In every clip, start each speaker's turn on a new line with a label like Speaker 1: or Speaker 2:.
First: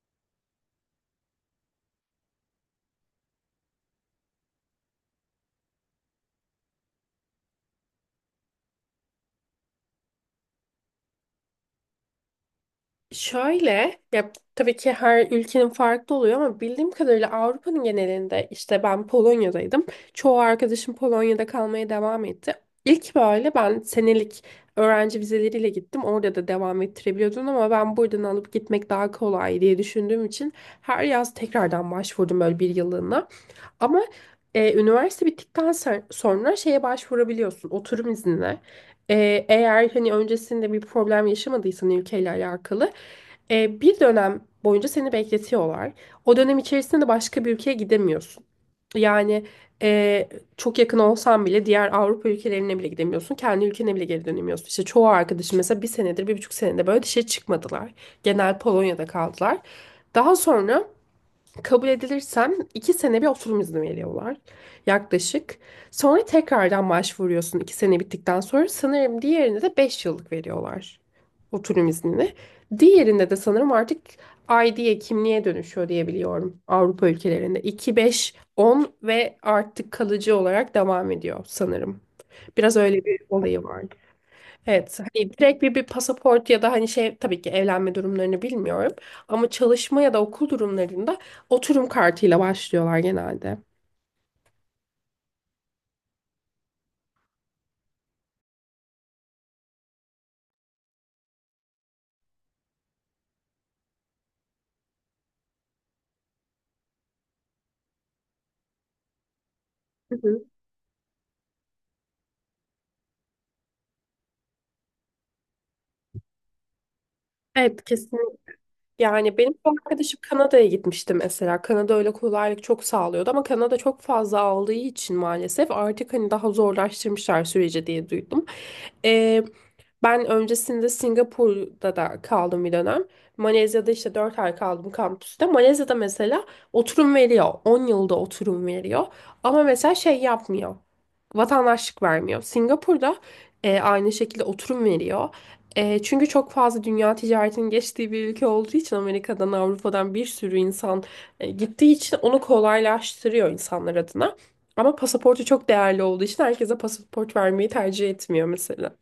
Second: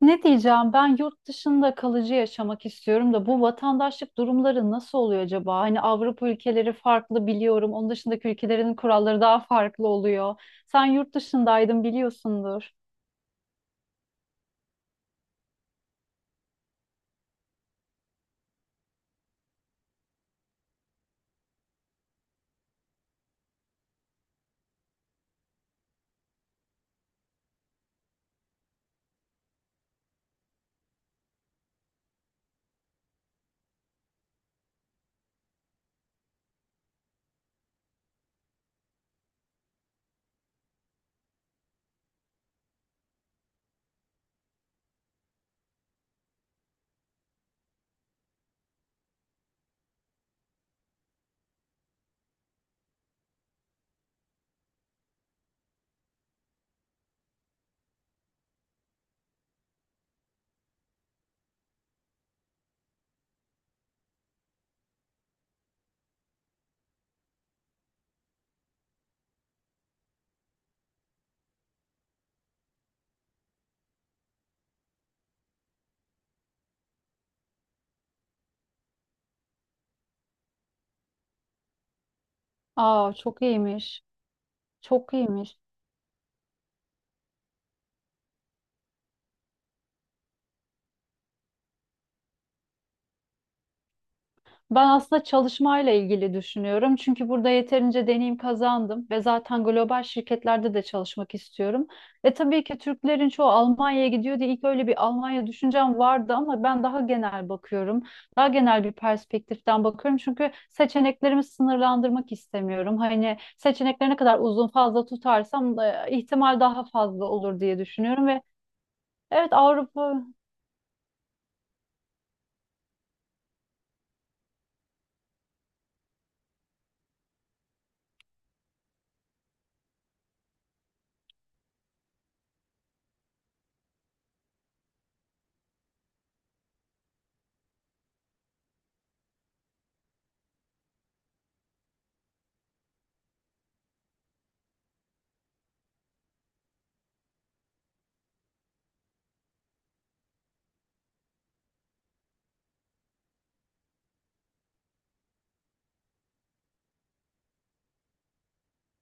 Speaker 1: Ne diyeceğim, ben yurt dışında kalıcı yaşamak istiyorum da bu vatandaşlık durumları nasıl oluyor acaba? Hani Avrupa ülkeleri farklı biliyorum. Onun dışındaki ülkelerin kuralları daha farklı oluyor. Sen yurt dışındaydın, biliyorsundur.
Speaker 2: Şöyle, ya tabii ki her ülkenin farklı oluyor ama bildiğim kadarıyla Avrupa'nın genelinde işte ben Polonya'daydım. Çoğu arkadaşım Polonya'da kalmaya devam etti. İlk böyle ben senelik öğrenci vizeleriyle gittim. Orada da devam ettirebiliyordun ama ben buradan alıp gitmek daha kolay diye düşündüğüm için her yaz tekrardan başvurdum böyle bir yıllığına. Ama üniversite bittikten sonra şeye başvurabiliyorsun oturum iznine. Eğer hani öncesinde bir problem yaşamadıysan ülkeyle alakalı bir dönem boyunca seni bekletiyorlar. O dönem içerisinde de başka bir ülkeye gidemiyorsun. Yani e, çok yakın olsan bile diğer Avrupa ülkelerine bile gidemiyorsun. Kendi ülkene bile geri dönemiyorsun. İşte çoğu arkadaşım mesela bir senedir, bir buçuk senedir böyle dışarı çıkmadılar. Genel Polonya'da kaldılar. Daha sonra kabul edilirsen 2 sene bir oturum izni veriyorlar yaklaşık. Sonra tekrardan başvuruyorsun 2 sene bittikten sonra. Sanırım diğerinde de 5 yıllık veriyorlar oturum iznini. Diğerinde de sanırım artık ID'ye, kimliğe dönüşüyor diye biliyorum Avrupa ülkelerinde. 2, 5, 10 ve artık kalıcı olarak devam ediyor sanırım. Biraz öyle
Speaker 1: Aa,
Speaker 2: bir
Speaker 1: çok
Speaker 2: olayı var.
Speaker 1: iyiymiş.
Speaker 2: Evet,
Speaker 1: Çok
Speaker 2: hani
Speaker 1: iyiymiş.
Speaker 2: direkt bir pasaport ya da hani şey, tabii ki evlenme durumlarını bilmiyorum. Ama çalışma ya da okul durumlarında oturum kartıyla başlıyorlar genelde.
Speaker 1: Ben aslında çalışmayla ilgili düşünüyorum. Çünkü burada yeterince deneyim kazandım ve zaten global şirketlerde de çalışmak istiyorum. E tabii ki Türklerin çoğu Almanya'ya gidiyor diye ilk öyle bir Almanya düşüncem vardı ama ben daha genel bakıyorum. Daha genel bir perspektiften bakıyorum.
Speaker 2: Hı hı.
Speaker 1: Çünkü seçeneklerimi sınırlandırmak istemiyorum. Hani seçenekleri ne kadar uzun fazla tutarsam ihtimal daha fazla olur diye
Speaker 2: Evet,
Speaker 1: düşünüyorum
Speaker 2: kesin.
Speaker 1: ve
Speaker 2: Yani benim
Speaker 1: evet,
Speaker 2: bir
Speaker 1: Avrupa.
Speaker 2: arkadaşım Kanada'ya gitmişti mesela. Kanada öyle kolaylık çok sağlıyordu ama Kanada çok fazla aldığı için maalesef artık hani daha zorlaştırmışlar süreci diye duydum. Ee, Ben öncesinde Singapur'da da kaldım bir dönem. Malezya'da işte 4 ay kaldım kampüste. Malezya'da mesela oturum veriyor. 10 yılda oturum veriyor. Ama mesela şey yapmıyor. Vatandaşlık vermiyor. Singapur'da aynı şekilde oturum veriyor. Çünkü çok fazla dünya ticaretinin geçtiği bir ülke olduğu için Amerika'dan, Avrupa'dan bir sürü insan gittiği için onu kolaylaştırıyor insanlar adına. Ama pasaportu çok değerli olduğu için herkese pasaport vermeyi tercih etmiyor mesela.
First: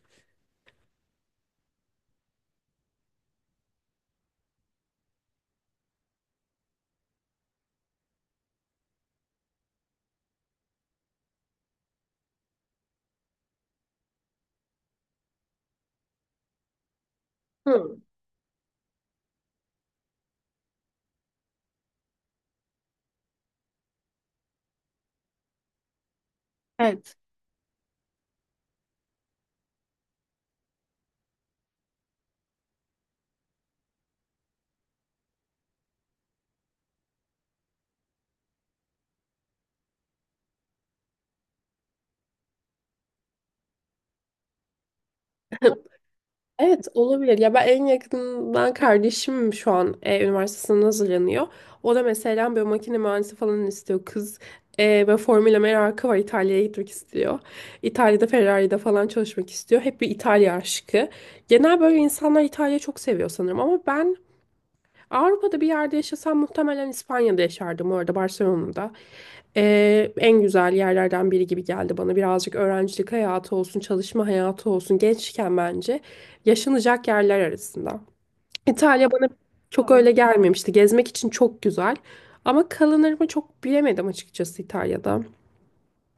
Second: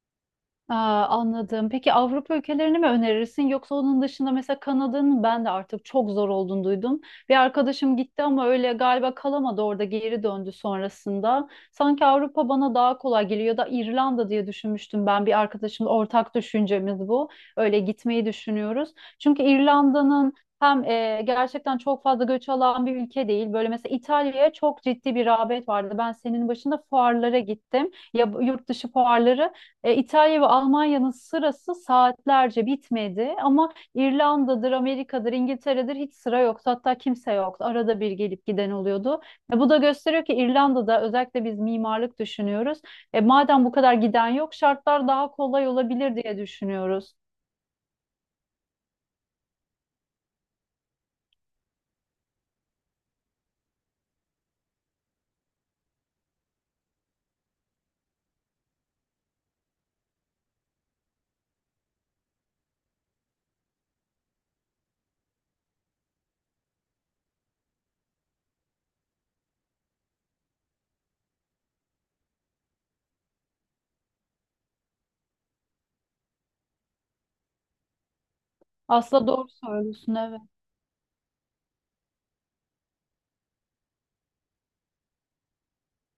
Speaker 1: Aa, anladım. Peki Avrupa ülkelerini mi önerirsin, yoksa onun dışında mesela Kanada'nın ben de artık çok zor olduğunu duydum. Bir arkadaşım gitti ama öyle galiba kalamadı, orada geri döndü sonrasında. Sanki Avrupa bana daha kolay geliyor ya da İrlanda diye düşünmüştüm, ben bir arkadaşımla ortak düşüncemiz bu. Öyle
Speaker 2: Hı.
Speaker 1: gitmeyi düşünüyoruz. Çünkü İrlanda'nın hem gerçekten çok fazla göç alan bir ülke değil. Böyle mesela İtalya'ya çok ciddi bir rağbet vardı. Ben senin başında
Speaker 2: Evet.
Speaker 1: fuarlara gittim. Ya, yurt dışı fuarları. İtalya ve Almanya'nın sırası saatlerce bitmedi ama İrlanda'dır, Amerika'dır, İngiltere'dir, hiç sıra yoktu. Hatta kimse yoktu. Arada bir gelip giden oluyordu. Bu da gösteriyor ki İrlanda'da özellikle biz mimarlık düşünüyoruz. Madem bu kadar giden yok, şartlar daha kolay olabilir diye
Speaker 2: Evet,
Speaker 1: düşünüyoruz.
Speaker 2: olabilir. Ya ben en yakından kardeşim şu an üniversitesine hazırlanıyor. O da mesela böyle makine mühendisi falan istiyor. Kız böyle Formula merakı var. İtalya'ya gitmek istiyor. İtalya'da Ferrari'de falan çalışmak istiyor. Hep bir İtalya aşkı. Genel böyle insanlar İtalya'yı çok seviyor sanırım. Ama ben Avrupa'da bir yerde yaşasam muhtemelen İspanya'da yaşardım, orada Barcelona'da. En güzel yerlerden biri gibi geldi bana. Birazcık öğrencilik hayatı olsun, çalışma hayatı olsun, gençken bence yaşanacak yerler arasında. İtalya
Speaker 1: Aslında
Speaker 2: bana
Speaker 1: doğru
Speaker 2: çok öyle
Speaker 1: söylüyorsun, evet.
Speaker 2: gelmemişti. Gezmek için çok güzel ama kalınır mı çok bilemedim açıkçası İtalya'da.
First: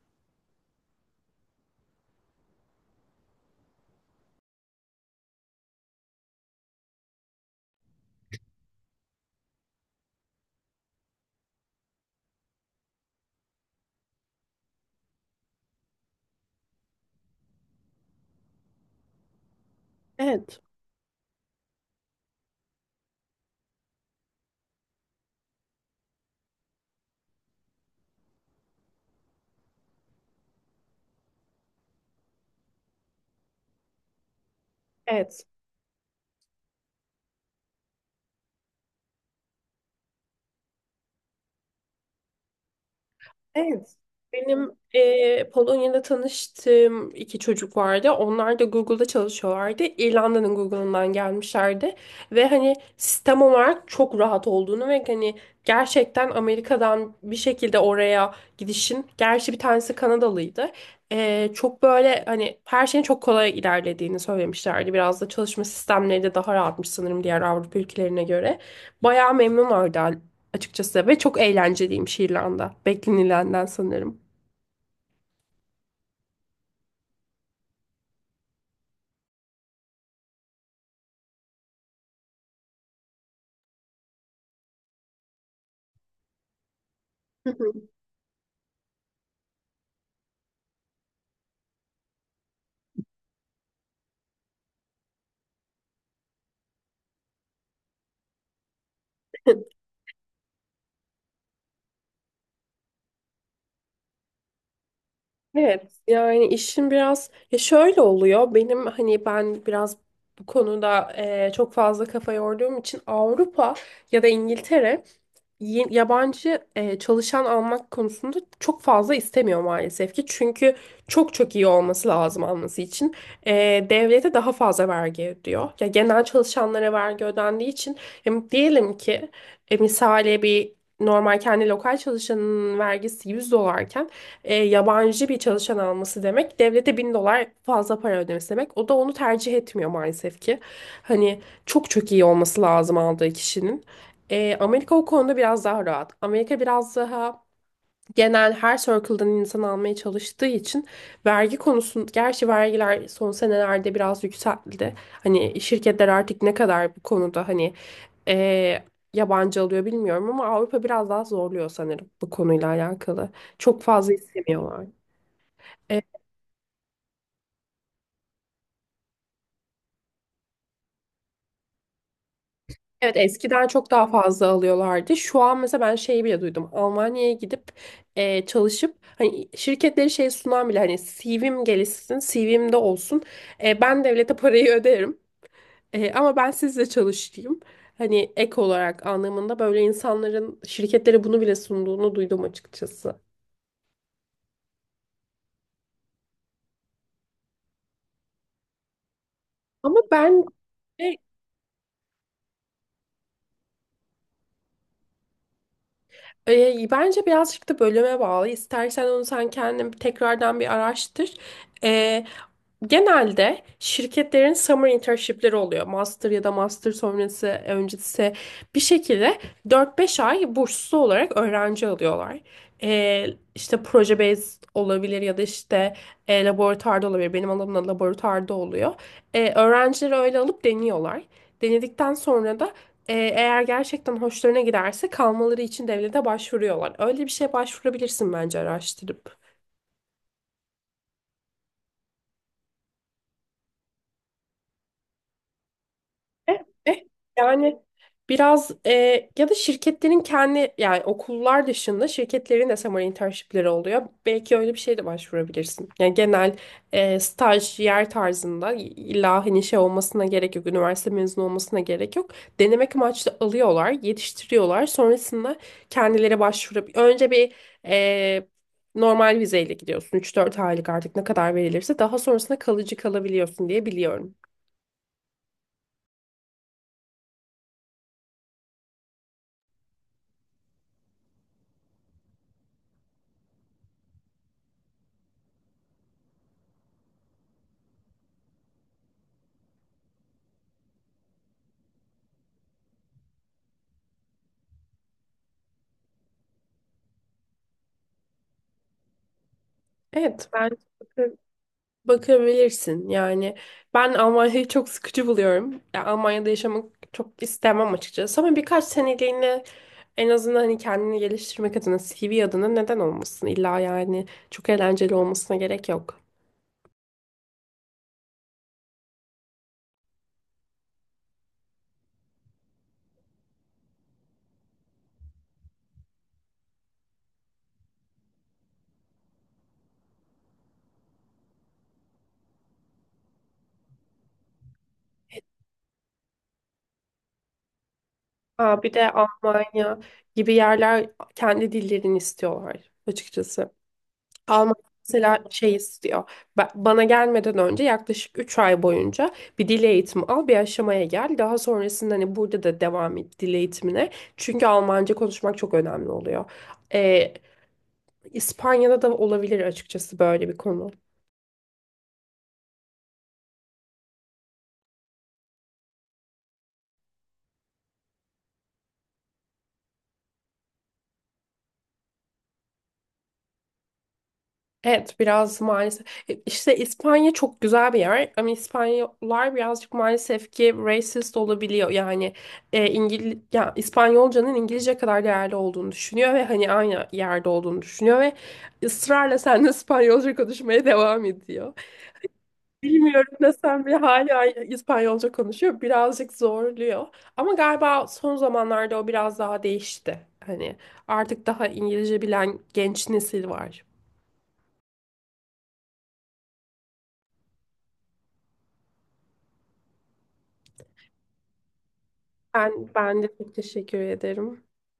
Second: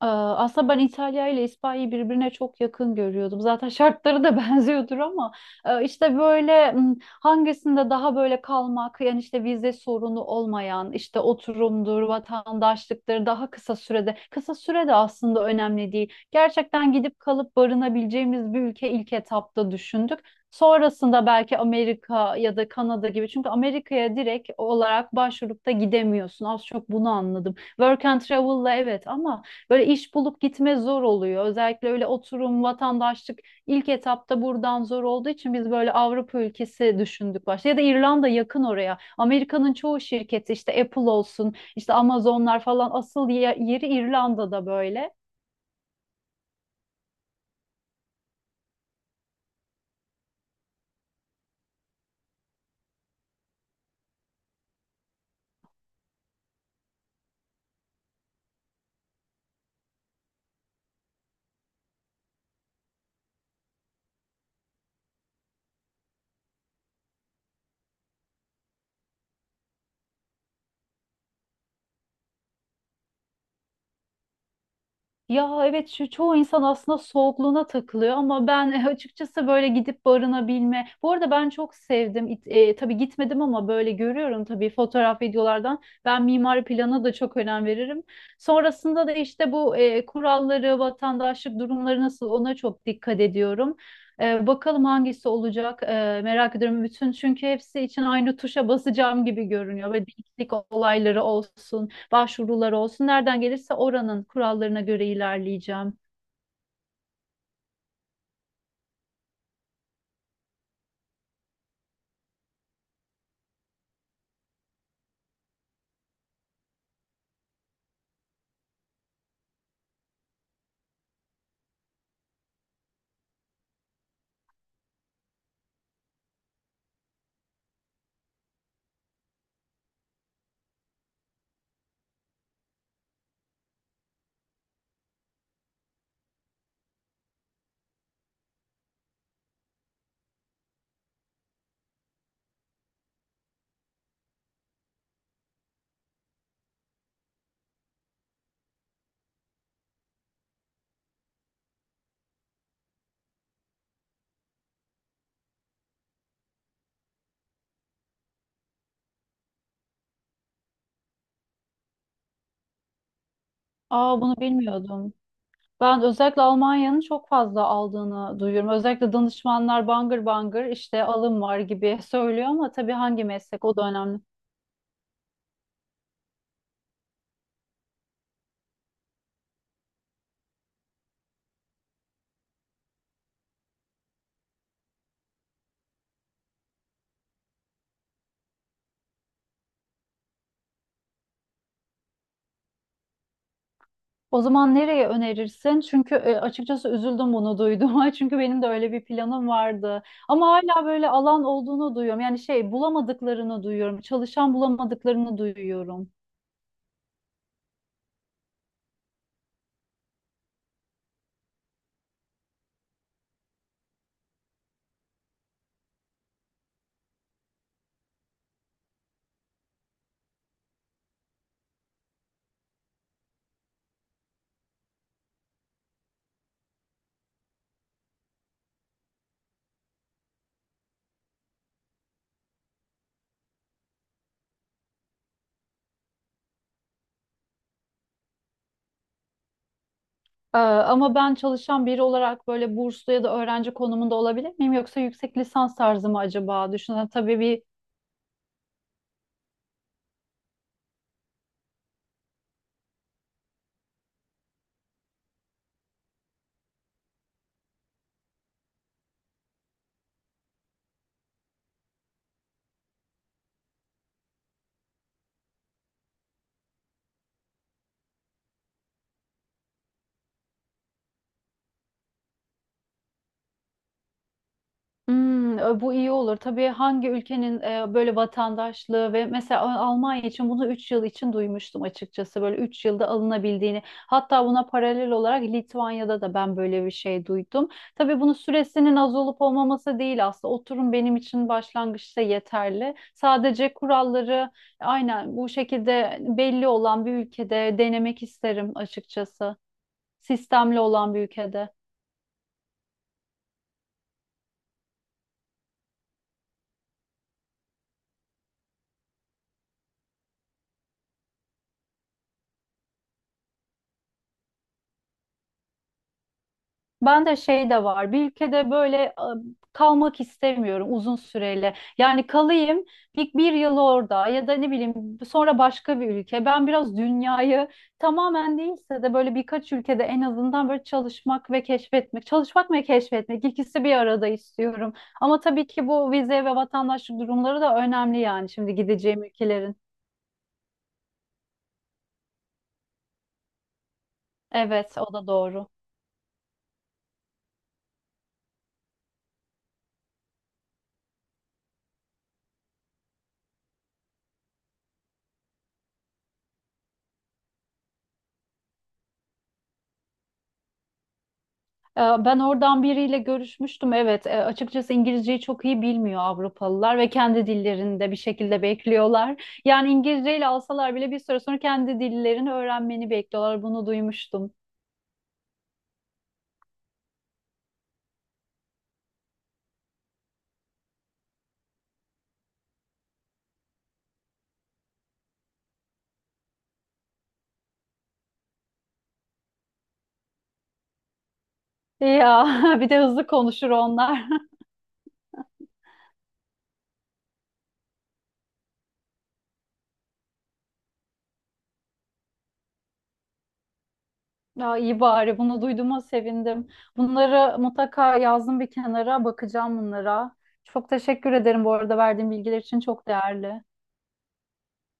Speaker 1: Aslında ben İtalya ile İspanya'yı birbirine çok yakın görüyordum. Zaten şartları da benziyordur ama işte böyle hangisinde daha böyle kalmak, yani işte vize sorunu olmayan, işte oturumdur, vatandaşlıktır daha kısa sürede. Kısa sürede aslında önemli değil. Gerçekten gidip kalıp barınabileceğimiz bir ülke ilk etapta düşündük.
Speaker 2: Evet.
Speaker 1: Sonrasında belki Amerika ya da Kanada gibi, çünkü Amerika'ya direkt olarak başvurup da gidemiyorsun. Az çok bunu anladım. Work and travel'la evet ama böyle iş bulup gitme zor oluyor. Özellikle öyle oturum, vatandaşlık ilk etapta buradan zor olduğu
Speaker 2: Evet.
Speaker 1: için biz böyle Avrupa ülkesi düşündük başta. Ya da İrlanda, yakın oraya. Amerika'nın çoğu şirketi işte Apple olsun, işte Amazonlar falan, asıl yeri
Speaker 2: Evet.
Speaker 1: İrlanda'da
Speaker 2: Benim
Speaker 1: böyle.
Speaker 2: Polonya'da tanıştığım iki çocuk vardı. Onlar da Google'da çalışıyorlardı. İrlanda'nın Google'ından gelmişlerdi. Ve hani sistem olarak çok rahat olduğunu ve hani gerçekten Amerika'dan bir şekilde oraya gidişin. Gerçi bir tanesi Kanadalıydı. Çok böyle hani her şeyin çok kolay ilerlediğini söylemişlerdi. Biraz da çalışma sistemleri de daha rahatmış sanırım diğer Avrupa ülkelerine göre. Bayağı memnunlardı açıkçası ve çok eğlenceliymiş İrlanda. Beklenilenden sanırım.
Speaker 1: Ya evet, şu çoğu insan aslında soğukluğuna takılıyor ama ben açıkçası böyle gidip barınabilme. Bu arada ben çok sevdim. Tabii gitmedim ama böyle görüyorum, tabii fotoğraf videolardan. Ben mimari plana da çok önem veririm. Sonrasında da işte bu kuralları, vatandaşlık durumları nasıl, ona çok dikkat ediyorum. Bakalım hangisi olacak, merak ediyorum bütün, çünkü hepsi için aynı tuşa basacağım gibi görünüyor ve denklik olayları olsun, başvurular olsun. Nereden gelirse oranın kurallarına göre
Speaker 2: Evet,
Speaker 1: ilerleyeceğim.
Speaker 2: yani işin biraz ya şöyle oluyor, benim hani ben biraz bu konuda çok fazla kafa yorduğum için Avrupa ya da İngiltere yabancı çalışan almak konusunda çok fazla istemiyor maalesef ki. Çünkü çok çok iyi olması lazım alması için. E, Devlete daha fazla vergi ödüyor. Ya genel çalışanlara vergi ödendiği için diyelim ki misale bir normal kendi lokal çalışanın vergisi 100 dolarken yabancı bir çalışan alması demek devlete 1.000 dolar fazla para ödemesi demek. O da onu tercih etmiyor maalesef ki. Hani çok çok iyi olması lazım aldığı kişinin. Amerika o konuda biraz daha rahat. Amerika biraz daha genel her circle'dan insan almaya çalıştığı için vergi konusun, gerçi vergiler son senelerde biraz yükseldi. Hani şirketler artık ne kadar bu konuda hani eee, yabancı alıyor bilmiyorum ama Avrupa biraz daha zorluyor sanırım bu konuyla alakalı. Çok fazla
Speaker 1: Aa, bunu
Speaker 2: istemiyorlar.
Speaker 1: bilmiyordum. Ben
Speaker 2: E,
Speaker 1: özellikle Almanya'nın çok fazla aldığını duyuyorum. Özellikle danışmanlar bangır bangır işte alım var gibi söylüyor ama tabii
Speaker 2: Evet,
Speaker 1: hangi meslek,
Speaker 2: eskiden
Speaker 1: o da
Speaker 2: çok daha
Speaker 1: önemli.
Speaker 2: fazla alıyorlardı. Şu an mesela ben şeyi bile duydum. Almanya'ya gidip çalışıp hani şirketleri şey sunan bile, hani CV'm gelişsin, CV'm de olsun. Ben devlete parayı öderim. Ama ben sizle çalışayım. Hani ek olarak anlamında böyle insanların şirketlere bunu bile sunduğunu duydum açıkçası.
Speaker 1: O zaman nereye önerirsin? Çünkü açıkçası üzüldüm bunu duyduğuma. Çünkü benim de öyle bir planım
Speaker 2: Ama
Speaker 1: vardı.
Speaker 2: ben
Speaker 1: Ama hala böyle alan olduğunu duyuyorum. Yani şey bulamadıklarını duyuyorum. Çalışan bulamadıklarını duyuyorum.
Speaker 2: bence birazcık da bölüme bağlı. İstersen onu sen kendin tekrardan bir araştır. E, Genelde şirketlerin summer internship'leri oluyor. Master ya da master sonrası, öncesi bir şekilde 4-5 ay burslu olarak öğrenci alıyorlar. E, işte proje based olabilir ya da işte laboratuvarda olabilir. Benim alanımda laboratuvarda oluyor. Öğrencileri öyle alıp deniyorlar. Denedikten sonra da eğer gerçekten hoşlarına giderse kalmaları için devlete başvuruyorlar. Öyle bir şeye başvurabilirsin bence araştırıp.
Speaker 1: Ama ben çalışan biri olarak böyle burslu ya da öğrenci konumunda olabilir miyim? Yoksa yüksek lisans tarzı mı
Speaker 2: Eh,
Speaker 1: acaba?
Speaker 2: eh,
Speaker 1: Düşünün tabii bir...
Speaker 2: Yani biraz ya da şirketlerin kendi, yani okullar dışında şirketlerin de summer internshipleri oluyor. Belki öyle bir şey de başvurabilirsin. Yani genel staj yer tarzında, illa hani şey olmasına gerek yok. Üniversite mezunu olmasına gerek yok. Denemek amaçlı alıyorlar, yetiştiriyorlar. Sonrasında kendileri başvurabilir. Önce bir eh, normal vizeyle gidiyorsun. Üç dört aylık, artık ne kadar verilirse, daha sonrasında kalıcı kalabiliyorsun diye biliyorum.
Speaker 1: Hmm, bu iyi olur. Tabii hangi ülkenin böyle vatandaşlığı, ve mesela Almanya için bunu 3 yıl için duymuştum açıkçası. Böyle 3 yılda alınabildiğini. Hatta buna paralel olarak Litvanya'da da ben böyle bir şey duydum. Tabii bunun süresinin az olup olmaması değil aslında. Oturum benim için başlangıçta yeterli. Sadece kuralları aynen bu şekilde belli olan bir ülkede denemek isterim açıkçası.
Speaker 2: Evet, ben
Speaker 1: Sistemli olan bir ülkede.
Speaker 2: Bakabilirsin yani, ben Almanya'yı çok sıkıcı buluyorum. Ya Almanya'da yaşamak çok istemem açıkçası ama birkaç seneliğine en azından hani kendini geliştirmek adına, CV adına neden olmasın? İlla yani çok eğlenceli olmasına gerek yok.
Speaker 1: Ben de şey de var. Bir ülkede böyle kalmak istemiyorum uzun süreli. Yani kalayım bir yıl orada ya da ne bileyim, sonra başka bir ülke. Ben biraz dünyayı tamamen değilse de böyle birkaç ülkede en azından böyle çalışmak ve keşfetmek. Çalışmak ve keşfetmek, ikisi bir arada istiyorum. Ama tabii ki bu vize ve vatandaşlık durumları da önemli, yani şimdi
Speaker 2: Aa, bir de
Speaker 1: gideceğim ülkelerin.
Speaker 2: Almanya gibi yerler kendi dillerini istiyorlar açıkçası. Alman
Speaker 1: Evet, o da
Speaker 2: mesela
Speaker 1: doğru.
Speaker 2: şey istiyor. Bana gelmeden önce yaklaşık 3 ay boyunca bir dil eğitimi al, bir aşamaya gel. Daha sonrasında hani burada da devam et dil eğitimine. Çünkü Almanca konuşmak çok önemli oluyor. Ee, İspanya'da da olabilir açıkçası böyle bir konu.
Speaker 1: Ben oradan biriyle görüşmüştüm. Evet, açıkçası İngilizceyi çok iyi bilmiyor Avrupalılar ve kendi dillerinde bir şekilde bekliyorlar. Yani İngilizceyle alsalar bile bir süre sonra kendi dillerini öğrenmeni bekliyorlar. Bunu duymuştum.
Speaker 2: Evet, biraz maalesef. İşte İspanya çok güzel bir yer ama İspanyollar birazcık maalesef ki racist olabiliyor. Yani ya, İspanyolcanın İngilizce kadar değerli olduğunu düşünüyor ve hani aynı yerde olduğunu düşünüyor ve ısrarla seninle İspanyolca konuşmaya devam ediyor.
Speaker 1: Ya bir de hızlı
Speaker 2: Bilmiyorum da
Speaker 1: konuşur
Speaker 2: sen, bir
Speaker 1: onlar.
Speaker 2: hala İspanyolca konuşuyor. Birazcık zorluyor. Ama galiba son zamanlarda o biraz daha değişti. Hani artık daha İngilizce bilen genç nesil var.
Speaker 1: Ya iyi, bari bunu duyduğuma sevindim. Bunları mutlaka yazdım bir kenara, bakacağım bunlara. Çok teşekkür ederim bu arada, verdiğin bilgiler için
Speaker 2: Ben,
Speaker 1: çok
Speaker 2: ben de çok
Speaker 1: değerli.
Speaker 2: teşekkür ederim.